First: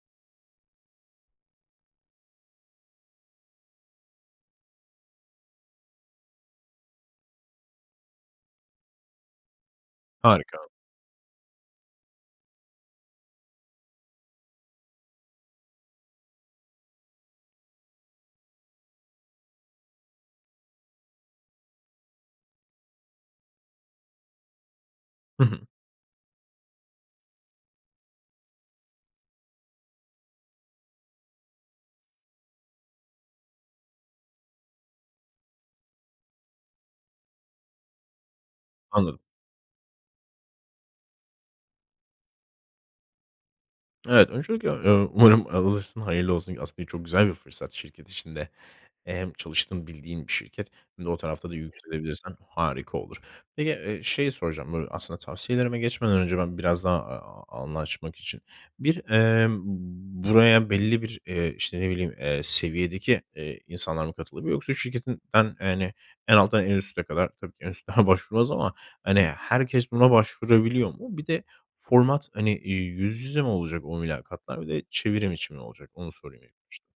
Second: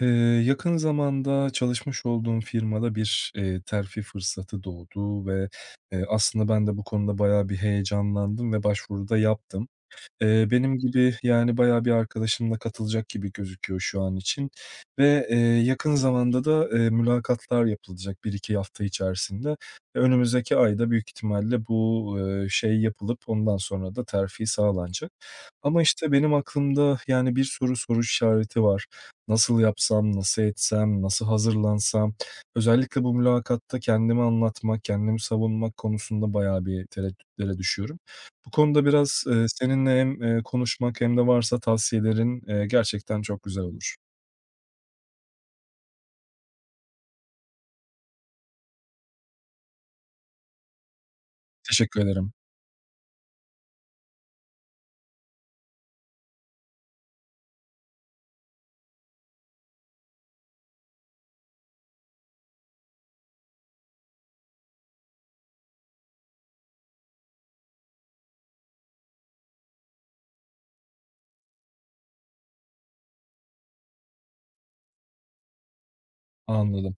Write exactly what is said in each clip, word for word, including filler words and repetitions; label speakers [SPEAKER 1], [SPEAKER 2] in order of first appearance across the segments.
[SPEAKER 1] Eee, Yakın zamanda çalışmış olduğum firmada bir, eee, terfi fırsatı doğdu ve eee, aslında ben de bu konuda bayağı bir heyecanlandım ve başvuruda yaptım. Eee,
[SPEAKER 2] Harika.
[SPEAKER 1] benim gibi, yani, bayağı bir arkadaşımla katılacak gibi gözüküyor şu an için ve eee, yakın zamanda da eee, mülakatlar yapılacak bir iki hafta içerisinde. Önümüzdeki ayda büyük ihtimalle bu, eee, şey yapılıp ondan sonra da terfi sağlanacak.
[SPEAKER 2] Hı hı.
[SPEAKER 1] Ama, işte, benim aklımda, yani, bir soru soru işareti var. Nasıl yapsam, nasıl etsem, nasıl hazırlansam? Özellikle bu mülakatta kendimi anlatmak, kendimi savunmak konusunda bayağı bir tereddütlere düşüyorum. Bu konuda
[SPEAKER 2] Anladım.
[SPEAKER 1] biraz, eee, seninle hem eee, konuşmak hem de varsa tavsiyelerin eee, gerçekten çok güzel olur.
[SPEAKER 2] Evet, öncelikle, eee, umarım alırsın, hayırlı olsun. Aslında çok güzel bir fırsat şirket içinde. E, hem çalıştığın, bildiğin bir şirket, hem de o tarafta da
[SPEAKER 1] Teşekkür ederim.
[SPEAKER 2] yükselebilirsen harika olur. Peki, eee, şey soracağım, böyle, aslında tavsiyelerime geçmeden önce ben biraz daha a a anlaşmak için bir, emm, buraya belli bir, eee, işte, ne bileyim, eee, seviyedeki, eee, insanlar mı katılabiliyor, yoksa şirketinden, yani en alttan en üste kadar, tabii ki en üstlere başvurulmaz ama, hani, herkes buna başvurabiliyor mu? Bir de format, hani, eee, yüz yüze mi olacak o mülakatlar? Bir de çevirim için mi olacak? Onu sorayım.
[SPEAKER 1] Anladım.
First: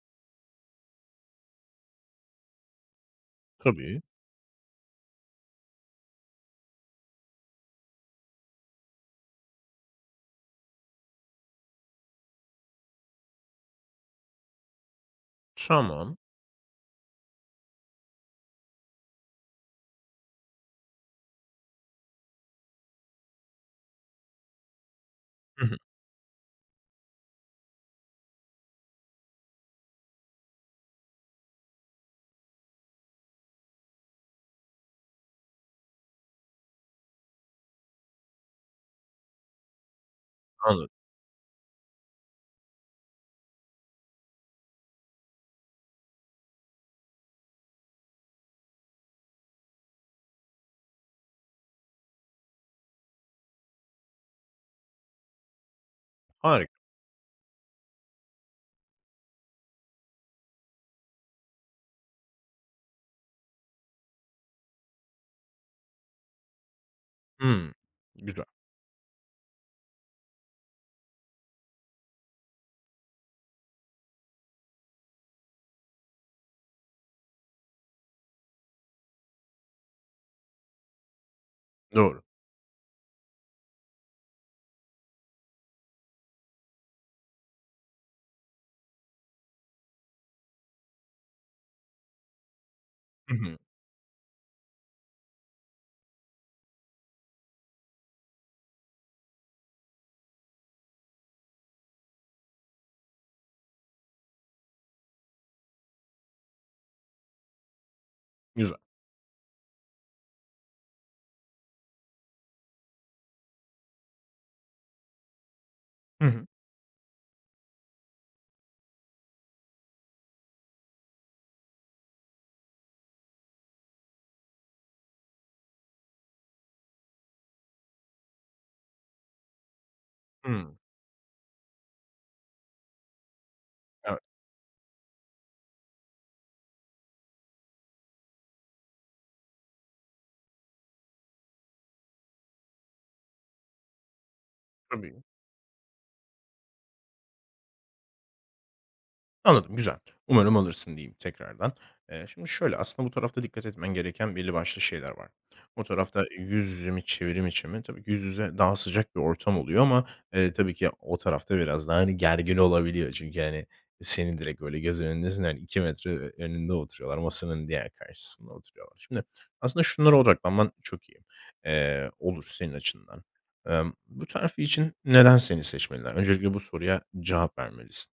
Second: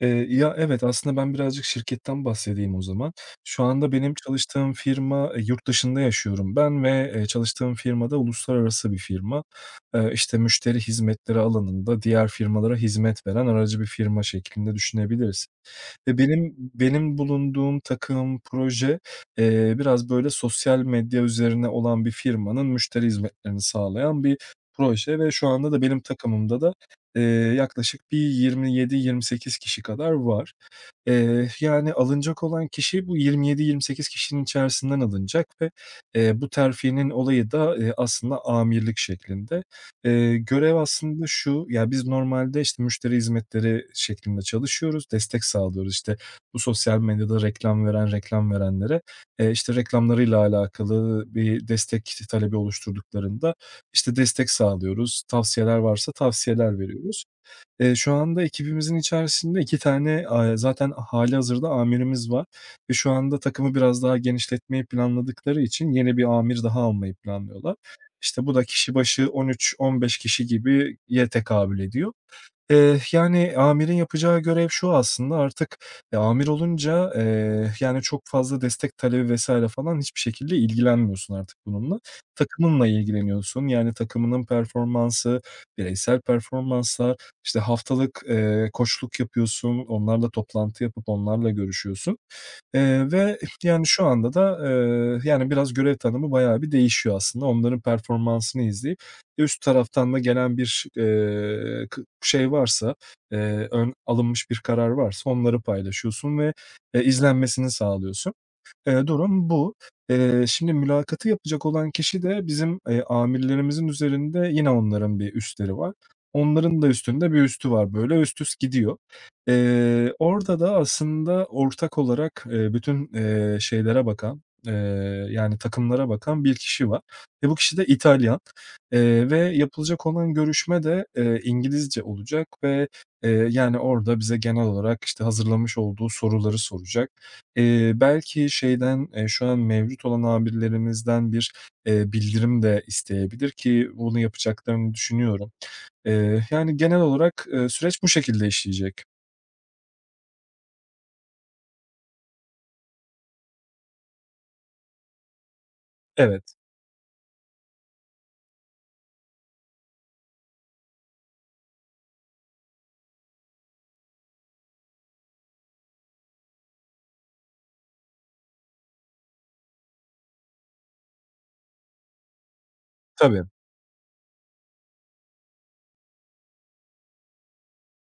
[SPEAKER 1] Eee, ya, evet, aslında ben birazcık şirketten bahsedeyim o zaman. Şu anda
[SPEAKER 2] Tabii.
[SPEAKER 1] benim çalıştığım firma, eee, yurt dışında yaşıyorum ben ve eee, çalıştığım firma da uluslararası bir firma. Eee, işte, müşteri hizmetleri alanında diğer firmalara hizmet veren aracı bir firma şeklinde düşünebilirsin. Ve
[SPEAKER 2] Tamam.
[SPEAKER 1] benim benim bulunduğum takım, proje, eee, biraz böyle sosyal medya üzerine olan bir firmanın müşteri hizmetlerini sağlayan bir proje ve şu anda da benim takımımda da eee, yaklaşık bir yirmi yedi, yirmi sekiz kişi kadar var. Eee, yani, alınacak olan kişi bu yirmi yedi, yirmi sekiz kişinin içerisinden alınacak ve eee, bu terfinin olayı da eee, aslında amirlik şeklinde. Eee, görev
[SPEAKER 2] Anladım.
[SPEAKER 1] aslında şu, ya, biz normalde, işte, müşteri hizmetleri şeklinde çalışıyoruz, destek sağlıyoruz. İşte. Bu sosyal medyada reklam veren, reklam verenlere eee, işte, reklamlarıyla alakalı bir destek talebi oluşturduklarında, işte, destek sağlıyoruz, tavsiyeler varsa
[SPEAKER 2] Harika.
[SPEAKER 1] tavsiyeler veriyoruz. Eee, şu anda ekibimizin içerisinde iki tane, aaa, zaten hâlihazırda amirimiz var ve şu anda takımı biraz daha genişletmeyi planladıkları için yeni bir amir daha almayı
[SPEAKER 2] Hımm.
[SPEAKER 1] planlıyorlar. İşte,
[SPEAKER 2] Güzel.
[SPEAKER 1] bu da kişi başı on üç, on beş kişi gibiye tekabül ediyor. Eee, yani, amirin yapacağı görev şu aslında, artık eee, amir olunca eee, yani, çok fazla destek talebi vesaire falan hiçbir şekilde ilgilenmiyorsun artık bununla.
[SPEAKER 2] Doğru.
[SPEAKER 1] Takımınla ilgileniyorsun. Yani, takımının performansı, bireysel performanslar, işte, haftalık, eee, koçluk yapıyorsun, onlarla toplantı yapıp onlarla görüşüyorsun eee,
[SPEAKER 2] Hı
[SPEAKER 1] ve,
[SPEAKER 2] hı.
[SPEAKER 1] yani, şu anda da eee, yani, biraz görev tanımı bayağı bir değişiyor aslında. Onların performansını izleyip üst taraftan da gelen bir, eee, kı şey varsa eee, ön alınmış bir karar varsa onları paylaşıyorsun ve eee, izlenmesini sağlıyorsun.
[SPEAKER 2] Güzel.
[SPEAKER 1] Eee, durum bu. Eee, şimdi mülakatı yapacak olan kişi de bizim eee, amirlerimizin üzerinde yine onların bir üstleri var.
[SPEAKER 2] Hı hı.
[SPEAKER 1] Onların da üstünde bir üstü var, böyle üst üst gidiyor. Eee, orada da aslında ortak olarak eee, bütün eee, şeylere bakan eee, yani takımlara bakan bir kişi var ve bu kişi de İtalyan eee, ve yapılacak olan
[SPEAKER 2] Hımm.
[SPEAKER 1] görüşme de eee, İngilizce olacak ve eee, yani orada
[SPEAKER 2] Evet.
[SPEAKER 1] bize genel olarak, işte, hazırlamış olduğu soruları soracak. Eee, belki şeyden eee, şu an mevcut olan abilerimizden bir, eee, bildirim de isteyebilir ki bunu yapacaklarını
[SPEAKER 2] Tabii.
[SPEAKER 1] düşünüyorum. Eee, yani genel olarak eee, süreç bu şekilde işleyecek.
[SPEAKER 2] Anladım, güzel. Umarım alırsın diyeyim tekrardan. Eee, şimdi şöyle, aslında bu tarafta dikkat etmen gereken belli başlı şeyler var. O tarafta
[SPEAKER 1] Evet,
[SPEAKER 2] yüz yüze mi, çevrim içi mi? Tabii ki yüz yüze daha sıcak bir ortam oluyor ama, eee, tabii ki o tarafta biraz daha, hani, gergin olabiliyor. Çünkü, yani, senin direkt böyle göz önündesin, yani iki metre ö önünde oturuyorlar, masanın diğer karşısında oturuyorlar. Şimdi aslında şunlara odaklanman çok iyi, eee, olur senin açından.
[SPEAKER 1] tabii,
[SPEAKER 2] Emm, bu terfi için neden seni seçmeliler? Öncelikle bu soruya cevap vermelisin.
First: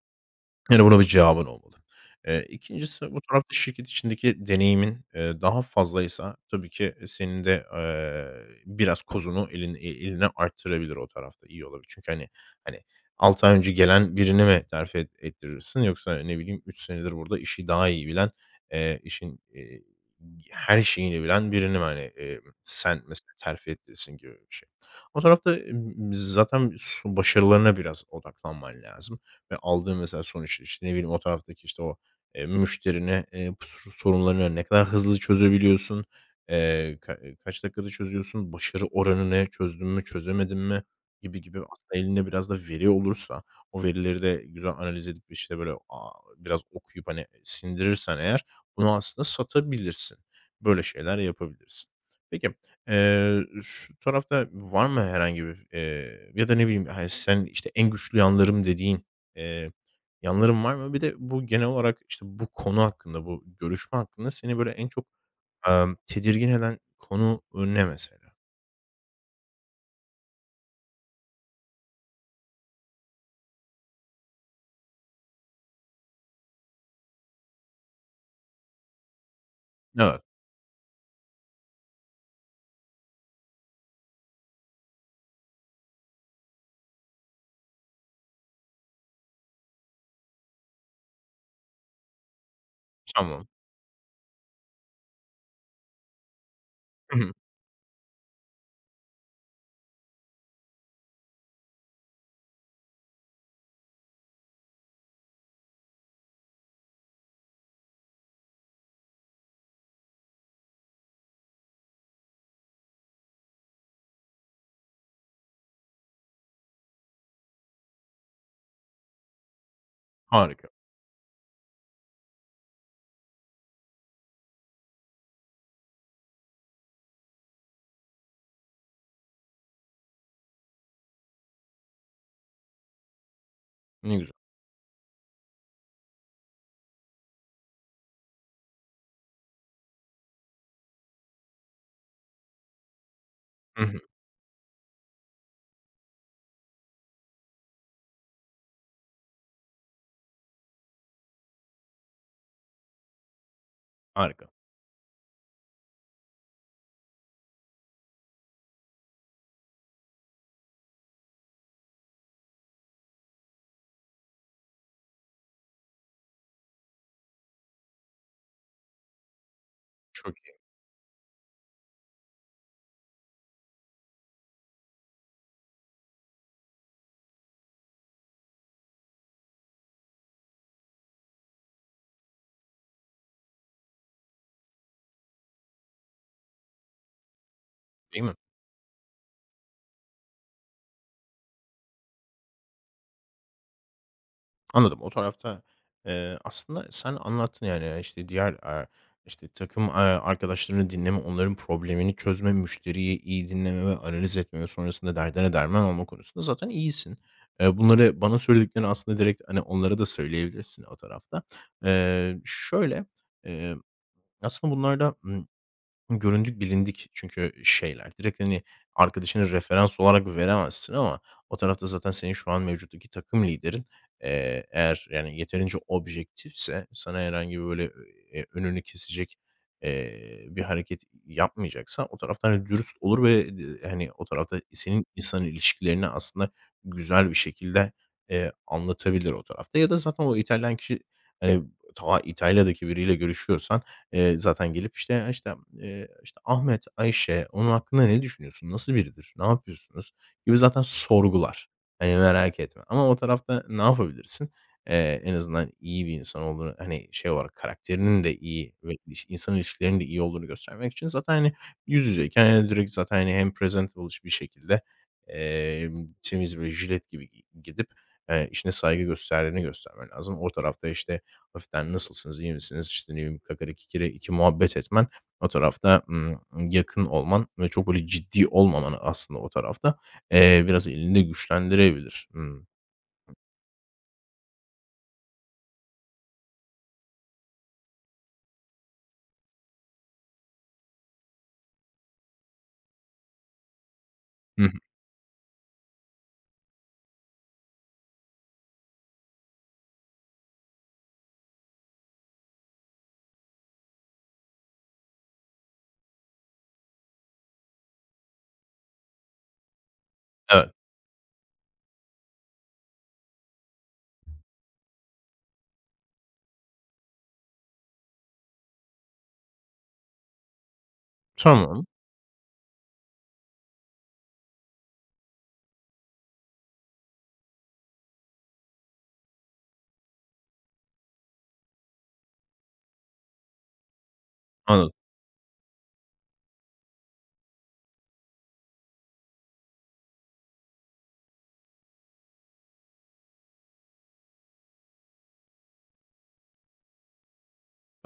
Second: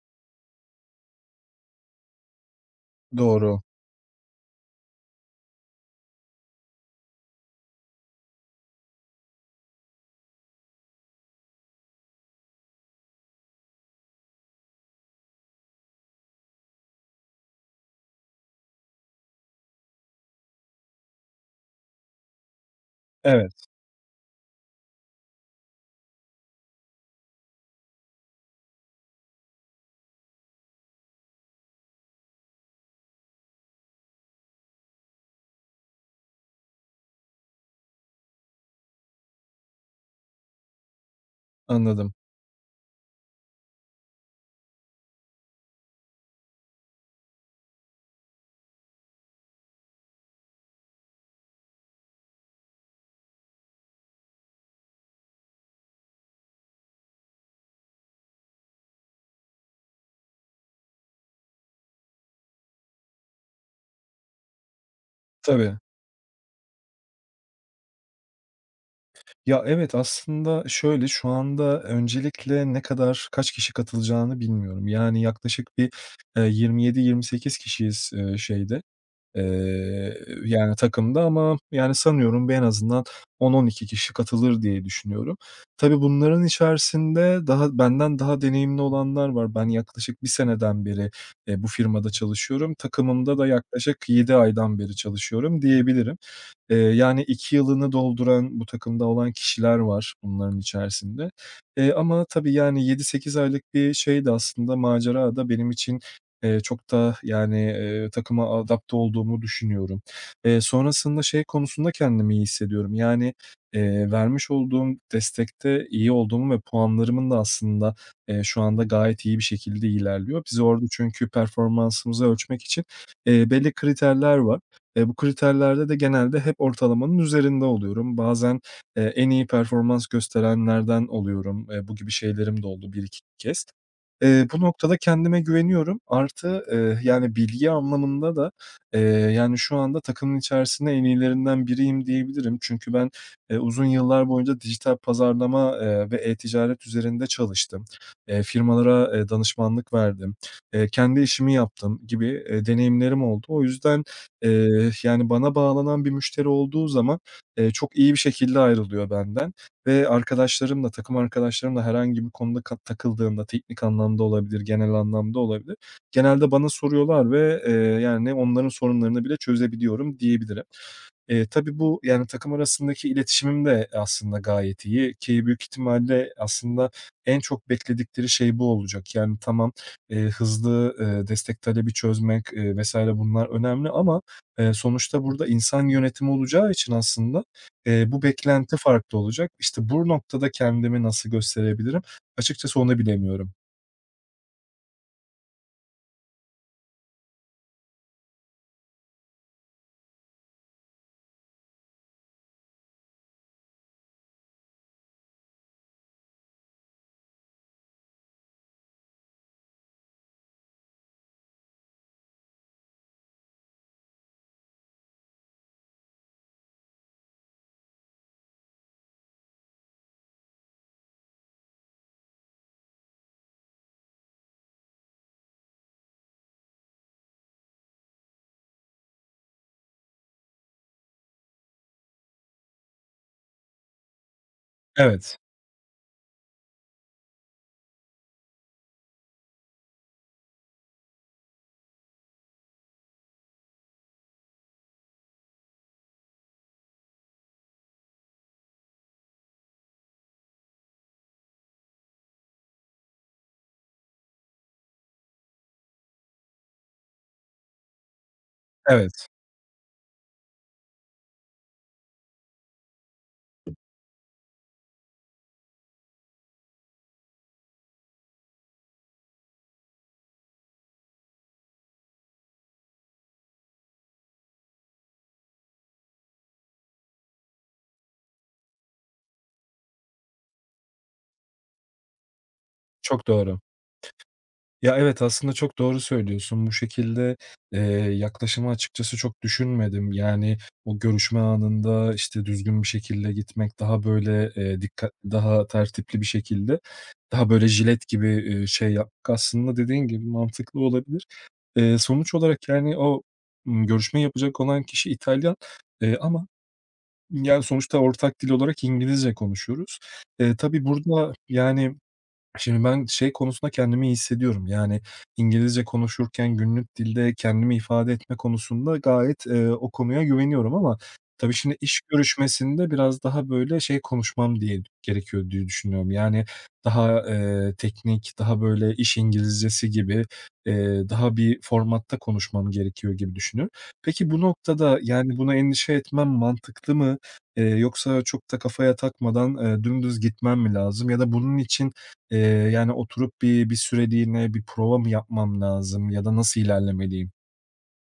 [SPEAKER 2] Yani, buna bir cevabın olmalı. Eee, ikincisi, bu tarafta
[SPEAKER 1] doğru.
[SPEAKER 2] şirket içindeki deneyimin, eee, daha fazlaysa tabii ki senin de, eee, biraz kozunu elin e eline arttırabilir o tarafta. İyi olabilir. Çünkü, hani hani, altı ay önce gelen birini mi terfi et ettirirsin, yoksa ne bileyim üç senedir burada işi daha iyi bilen, eee, işin, eee, her şeyini bilen birini mi, hani, eee, sen mesela
[SPEAKER 1] Evet,
[SPEAKER 2] terfi ettirirsin gibi bir şey. O tarafta, emm, zaten su başarılarına biraz odaklanman lazım. Ve aldığım mesela sonuç, işte, ne bileyim, o taraftaki, işte, o, eee, müşterine, eee, s sorunlarını ne kadar hızlı çözebiliyorsun, eee, ka kaç dakikada çözüyorsun, başarı oranı ne, çözdün mü, çözemedin mi gibi gibi, aslında
[SPEAKER 1] anladım.
[SPEAKER 2] elinde biraz da veri olursa, o verileri de güzel analiz edip, işte, böyle, aaa, biraz okuyup, hani, sindirirsen eğer, bunu aslında satabilirsin. Böyle şeyler yapabilirsin. Peki, eee, şu tarafta var mı herhangi bir, eee, ya da ne bileyim, hani, sen, işte, en güçlü yanlarım dediğin eee, yanlarım var mı? Bir de bu genel olarak, işte, bu konu hakkında, bu görüşme hakkında seni böyle en çok,
[SPEAKER 1] Tabii.
[SPEAKER 2] emm, tedirgin eden konu ne mesela?
[SPEAKER 1] Ya, evet, aslında şöyle, şu anda öncelikle ne kadar, kaç kişi katılacağını bilmiyorum. Yani yaklaşık bir, eee, yirmi yedi, yirmi sekiz kişiyiz eee, şeyde. Eee,
[SPEAKER 2] Evet,
[SPEAKER 1] Yani, takımda ama, yani, sanıyorum bir en azından on on iki kişi katılır diye düşünüyorum. Tabii bunların içerisinde daha benden daha deneyimli olanlar var. Ben yaklaşık bir seneden beri eee, bu firmada çalışıyorum. Takımımda da
[SPEAKER 2] tamam.
[SPEAKER 1] yaklaşık yedi aydan beri çalışıyorum diyebilirim. Eee,
[SPEAKER 2] Hı
[SPEAKER 1] yani
[SPEAKER 2] hı.
[SPEAKER 1] iki yılını dolduran bu takımda olan kişiler var bunların içerisinde. Eee, ama tabii, yani, yedi sekiz aylık bir şeydi aslında macera da benim için eee, çok da, yani eee, takıma adapte olduğumu düşünüyorum. Eee, sonrasında şey konusunda kendimi iyi hissediyorum. Yani eee, vermiş olduğum destekte iyi olduğumu ve puanlarımın da aslında eee, şu anda gayet iyi bir şekilde ilerliyor. Biz
[SPEAKER 2] Harika.
[SPEAKER 1] orada çünkü performansımızı ölçmek için eee, belli kriterler var. Eee, bu kriterlerde de genelde hep ortalamanın üzerinde oluyorum. Bazen eee, en iyi performans gösterenlerden oluyorum. Eee, bu gibi şeylerim de oldu bir iki kez.
[SPEAKER 2] Ne güzel.
[SPEAKER 1] Eee, bu noktada kendime güveniyorum. Artı eee, yani, bilgi anlamında da eee, yani, şu anda takımın içerisinde en iyilerinden biriyim diyebilirim. Çünkü ben eee, uzun
[SPEAKER 2] Hı hı.
[SPEAKER 1] yıllar boyunca dijital pazarlama, eee, ve e-ticaret üzerinde çalıştım. Eee, firmalara eee, danışmanlık verdim. Eee, kendi işimi yaptım gibi eee, deneyimlerim oldu. O yüzden,
[SPEAKER 2] Harika.
[SPEAKER 1] Eee, yani, bana bağlanan bir müşteri olduğu zaman eee, çok iyi bir şekilde ayrılıyor benden ve arkadaşlarımla, takım arkadaşlarımla herhangi bir konuda ka takıldığımda, teknik anlamda olabilir, genel anlamda olabilir, genelde bana soruyorlar ve eee, yani, onların sorunlarını bile çözebiliyorum
[SPEAKER 2] Çok iyi,
[SPEAKER 1] diyebilirim. Eee, tabii bu, yani, takım arasındaki iletişimim de aslında gayet iyi ki büyük ihtimalle aslında en çok bekledikleri şey bu olacak. Yani, tamam eee, hızlı eee, destek talebi çözmek, eee, vesaire bunlar önemli ama eee, sonuçta burada insan yönetimi olacağı için aslında eee, bu
[SPEAKER 2] değil mi?
[SPEAKER 1] beklenti farklı olacak. İşte, bu noktada kendimi nasıl gösterebilirim? Açıkçası onu bilemiyorum.
[SPEAKER 2] Anladım. O tarafta, eee, aslında sen anlattın, yani, işte, diğer, aaa, işte, takım, aaa, arkadaşlarını dinleme, onların problemini çözme, müşteriyi iyi dinleme ve analiz etme ve sonrasında derdine derman olma konusunda zaten iyisin. Eee, bunları bana söylediklerini aslında direkt, hani, onlara da söyleyebilirsin o tarafta. Eee, şöyle, eee, aslında bunlarda, göründük, bilindik çünkü şeyler. Direkt, hani, arkadaşını referans olarak veremezsin, ama o tarafta zaten senin şu an mevcuttaki takım liderin, eee, eğer, yani, yeterince objektifse, sana herhangi böyle, eee, önünü kesecek, eee, bir hareket yapmayacaksa o tarafta, hani, dürüst olur ve d hani, o tarafta senin
[SPEAKER 1] Evet,
[SPEAKER 2] insan ilişkilerini aslında güzel bir şekilde, eee, anlatabilir o tarafta, ya da zaten o İtalyan kişi, hani, ta İtalya'daki biriyle görüşüyorsan, Eee, zaten gelip, işte, işte, eee, işte, "Ahmet, Ayşe, onun hakkında ne düşünüyorsun? Nasıl biridir? Ne yapıyorsunuz?" gibi zaten sorgular. Hani, merak etme. Ama o tarafta ne yapabilirsin? Eee, en azından iyi bir insan olduğunu, hani, şey olarak karakterinin de iyi ve iliş
[SPEAKER 1] evet,
[SPEAKER 2] insan ilişkilerinin de iyi olduğunu göstermek için zaten, hani, yüz yüzeyken, hani, direkt zaten, hani, hem presentable bir şekilde, emm, temiz, böyle jilet gibi gi gidip, eee, işine saygı gösterdiğini göstermen lazım. O tarafta, işte, hafiften "nasılsınız, iyi misiniz", işte, ne bileyim, kakariki iki muhabbet etmen, o tarafta, ımm, yakın olman ve çok böyle ciddi olmaman aslında o tarafta, eee, biraz elinde güçlendirebilir. Hımm.
[SPEAKER 1] çok doğru. Ya, evet, aslında çok doğru söylüyorsun. Bu şekilde eee, yaklaşımı açıkçası çok düşünmedim. Yani, o görüşme anında, işte, düzgün bir şekilde gitmek, daha böyle
[SPEAKER 2] Hı hı.
[SPEAKER 1] eee, dikkat, daha tertipli bir şekilde, daha böyle jilet gibi eee, şey yapmak aslında dediğin gibi mantıklı olabilir. Eee, sonuç olarak, yani, o, ımm, görüşmeyi yapacak olan kişi İtalyan eee, ama, yani, sonuçta ortak dil olarak İngilizce konuşuyoruz. Eee,
[SPEAKER 2] Evet.
[SPEAKER 1] tabii burada, yani, şimdi ben şey konusunda kendimi iyi hissediyorum. Yani, İngilizce konuşurken günlük dilde kendimi ifade etme konusunda gayet eee, o konuya güveniyorum ama tabii şimdi
[SPEAKER 2] Tamam.
[SPEAKER 1] iş görüşmesinde biraz daha, böyle, şey konuşmam diye gerekiyor diye düşünüyorum. Yani, daha eee, teknik, daha, böyle, iş İngilizcesi gibi eee, daha bir formatta konuşmam gerekiyor gibi düşünüyorum. Peki bu
[SPEAKER 2] Anladım.
[SPEAKER 1] noktada, yani, buna endişe etmem mantıklı mı? Eee, yoksa çok da kafaya takmadan eee, dümdüz gitmem mi lazım ya da bunun için Eee, yani, oturup bir bir süreliğine bir prova mı yapmam lazım ya da nasıl ilerlemeliyim?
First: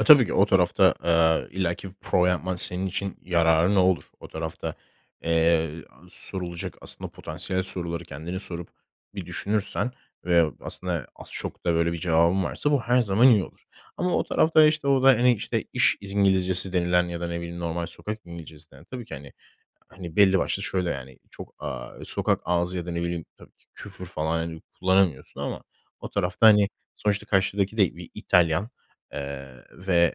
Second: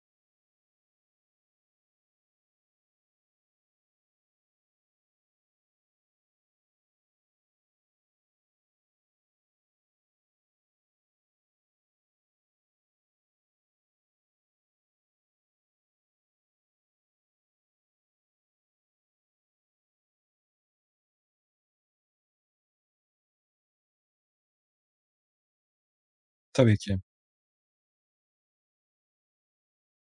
[SPEAKER 2] E, tabii ki o tarafta, eee, illaki bir prova yapman senin için yararı ne olur. O tarafta, eee, sorulacak aslında potansiyel soruları kendini sorup bir düşünürsen ve aslında az çok da böyle bir cevabın varsa, bu her zaman iyi olur. Ama o tarafta, işte, o da, hani, işte, iş İngilizcesi denilen ya da ne bileyim normal sokak İngilizcesi denilen, tabii ki, hani, hani, belli başlı şöyle, yani, çok, aaa, sokak ağzı ya da ne bileyim tabii ki küfür falan, hani, kullanamıyorsun, ama o tarafta, hani,
[SPEAKER 1] Tabii ki.
[SPEAKER 2] sonuçta karşıdaki de bir İtalyan, eee, ve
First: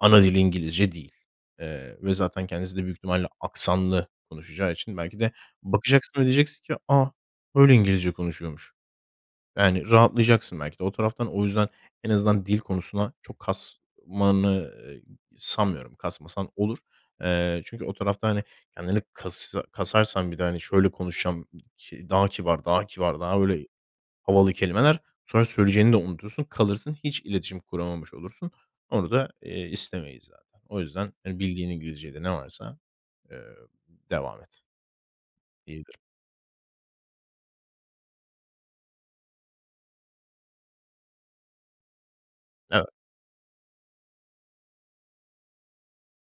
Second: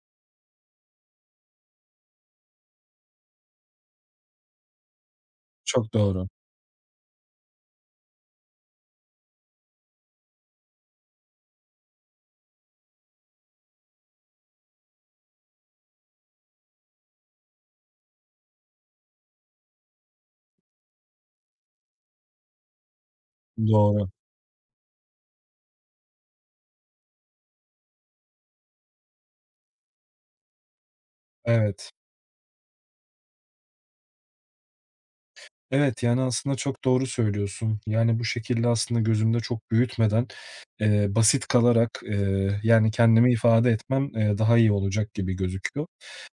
[SPEAKER 2] ana dili İngilizce değil. Eee, ve zaten kendisi de büyük ihtimalle aksanlı konuşacağı için, belki de
[SPEAKER 1] Çok
[SPEAKER 2] bakacaksın ve
[SPEAKER 1] doğru.
[SPEAKER 2] diyeceksin ki, "A! Böyle İngilizce konuşuyormuş." Yani rahatlayacaksın belki de o taraftan. O yüzden en azından dil konusuna çok kasmanı, eee, sanmıyorum. Kasmasan olur. Eee, çünkü o tarafta, hani, kendini kas kasarsan bir de, hani, şöyle konuşacağım ki, daha kibar, daha kibar, daha böyle
[SPEAKER 1] Doğru.
[SPEAKER 2] havalı kelimeler. Sonra söyleyeceğini de unutursun, kalırsın, hiç iletişim kuramamış olursun. Onu da, eee, istemeyiz zaten. O yüzden, hani, bildiğin
[SPEAKER 1] Evet.
[SPEAKER 2] İngilizcede ne varsa, eee, devam et diyebilirim.
[SPEAKER 1] Evet, yani, aslında çok doğru söylüyorsun. Yani, bu şekilde aslında gözümde çok büyütmeden eee, basit kalarak eee,
[SPEAKER 2] Evet.
[SPEAKER 1] yani, kendimi ifade etmem eee, daha iyi olacak gibi gözüküyor.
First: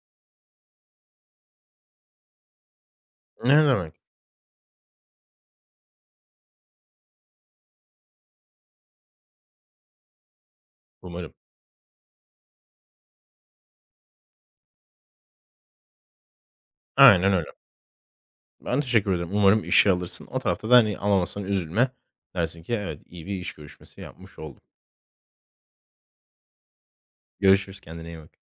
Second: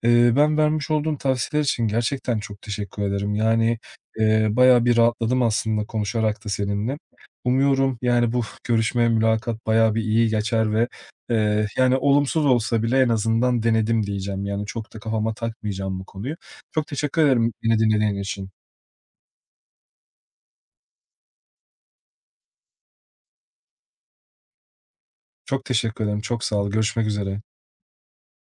[SPEAKER 1] Eee, ben vermiş olduğun tavsiyeler için gerçekten çok teşekkür ederim.
[SPEAKER 2] Ne
[SPEAKER 1] Yani
[SPEAKER 2] demek,
[SPEAKER 1] eee, bayağı bir rahatladım aslında konuşarak da seninle. Umuyorum, yani, bu görüşme, mülakat bayağı bir iyi geçer ve
[SPEAKER 2] umarım.
[SPEAKER 1] eee, yani, olumsuz olsa bile en azından denedim diyeceğim. Yani, çok da kafama takmayacağım bu konuyu. Çok teşekkür
[SPEAKER 2] Aynen öyle.
[SPEAKER 1] ederim beni dinlediğin için.
[SPEAKER 2] Ben teşekkür ederim. Umarım işe alırsın. O tarafta da, hani, alamazsan üzülme. Dersin ki, "Evet, iyi bir iş görüşmesi yapmış oldum."
[SPEAKER 1] Çok teşekkür ederim. Çok sağ ol. Görüşmek üzere.
[SPEAKER 2] Görüşürüz, kendine iyi bak.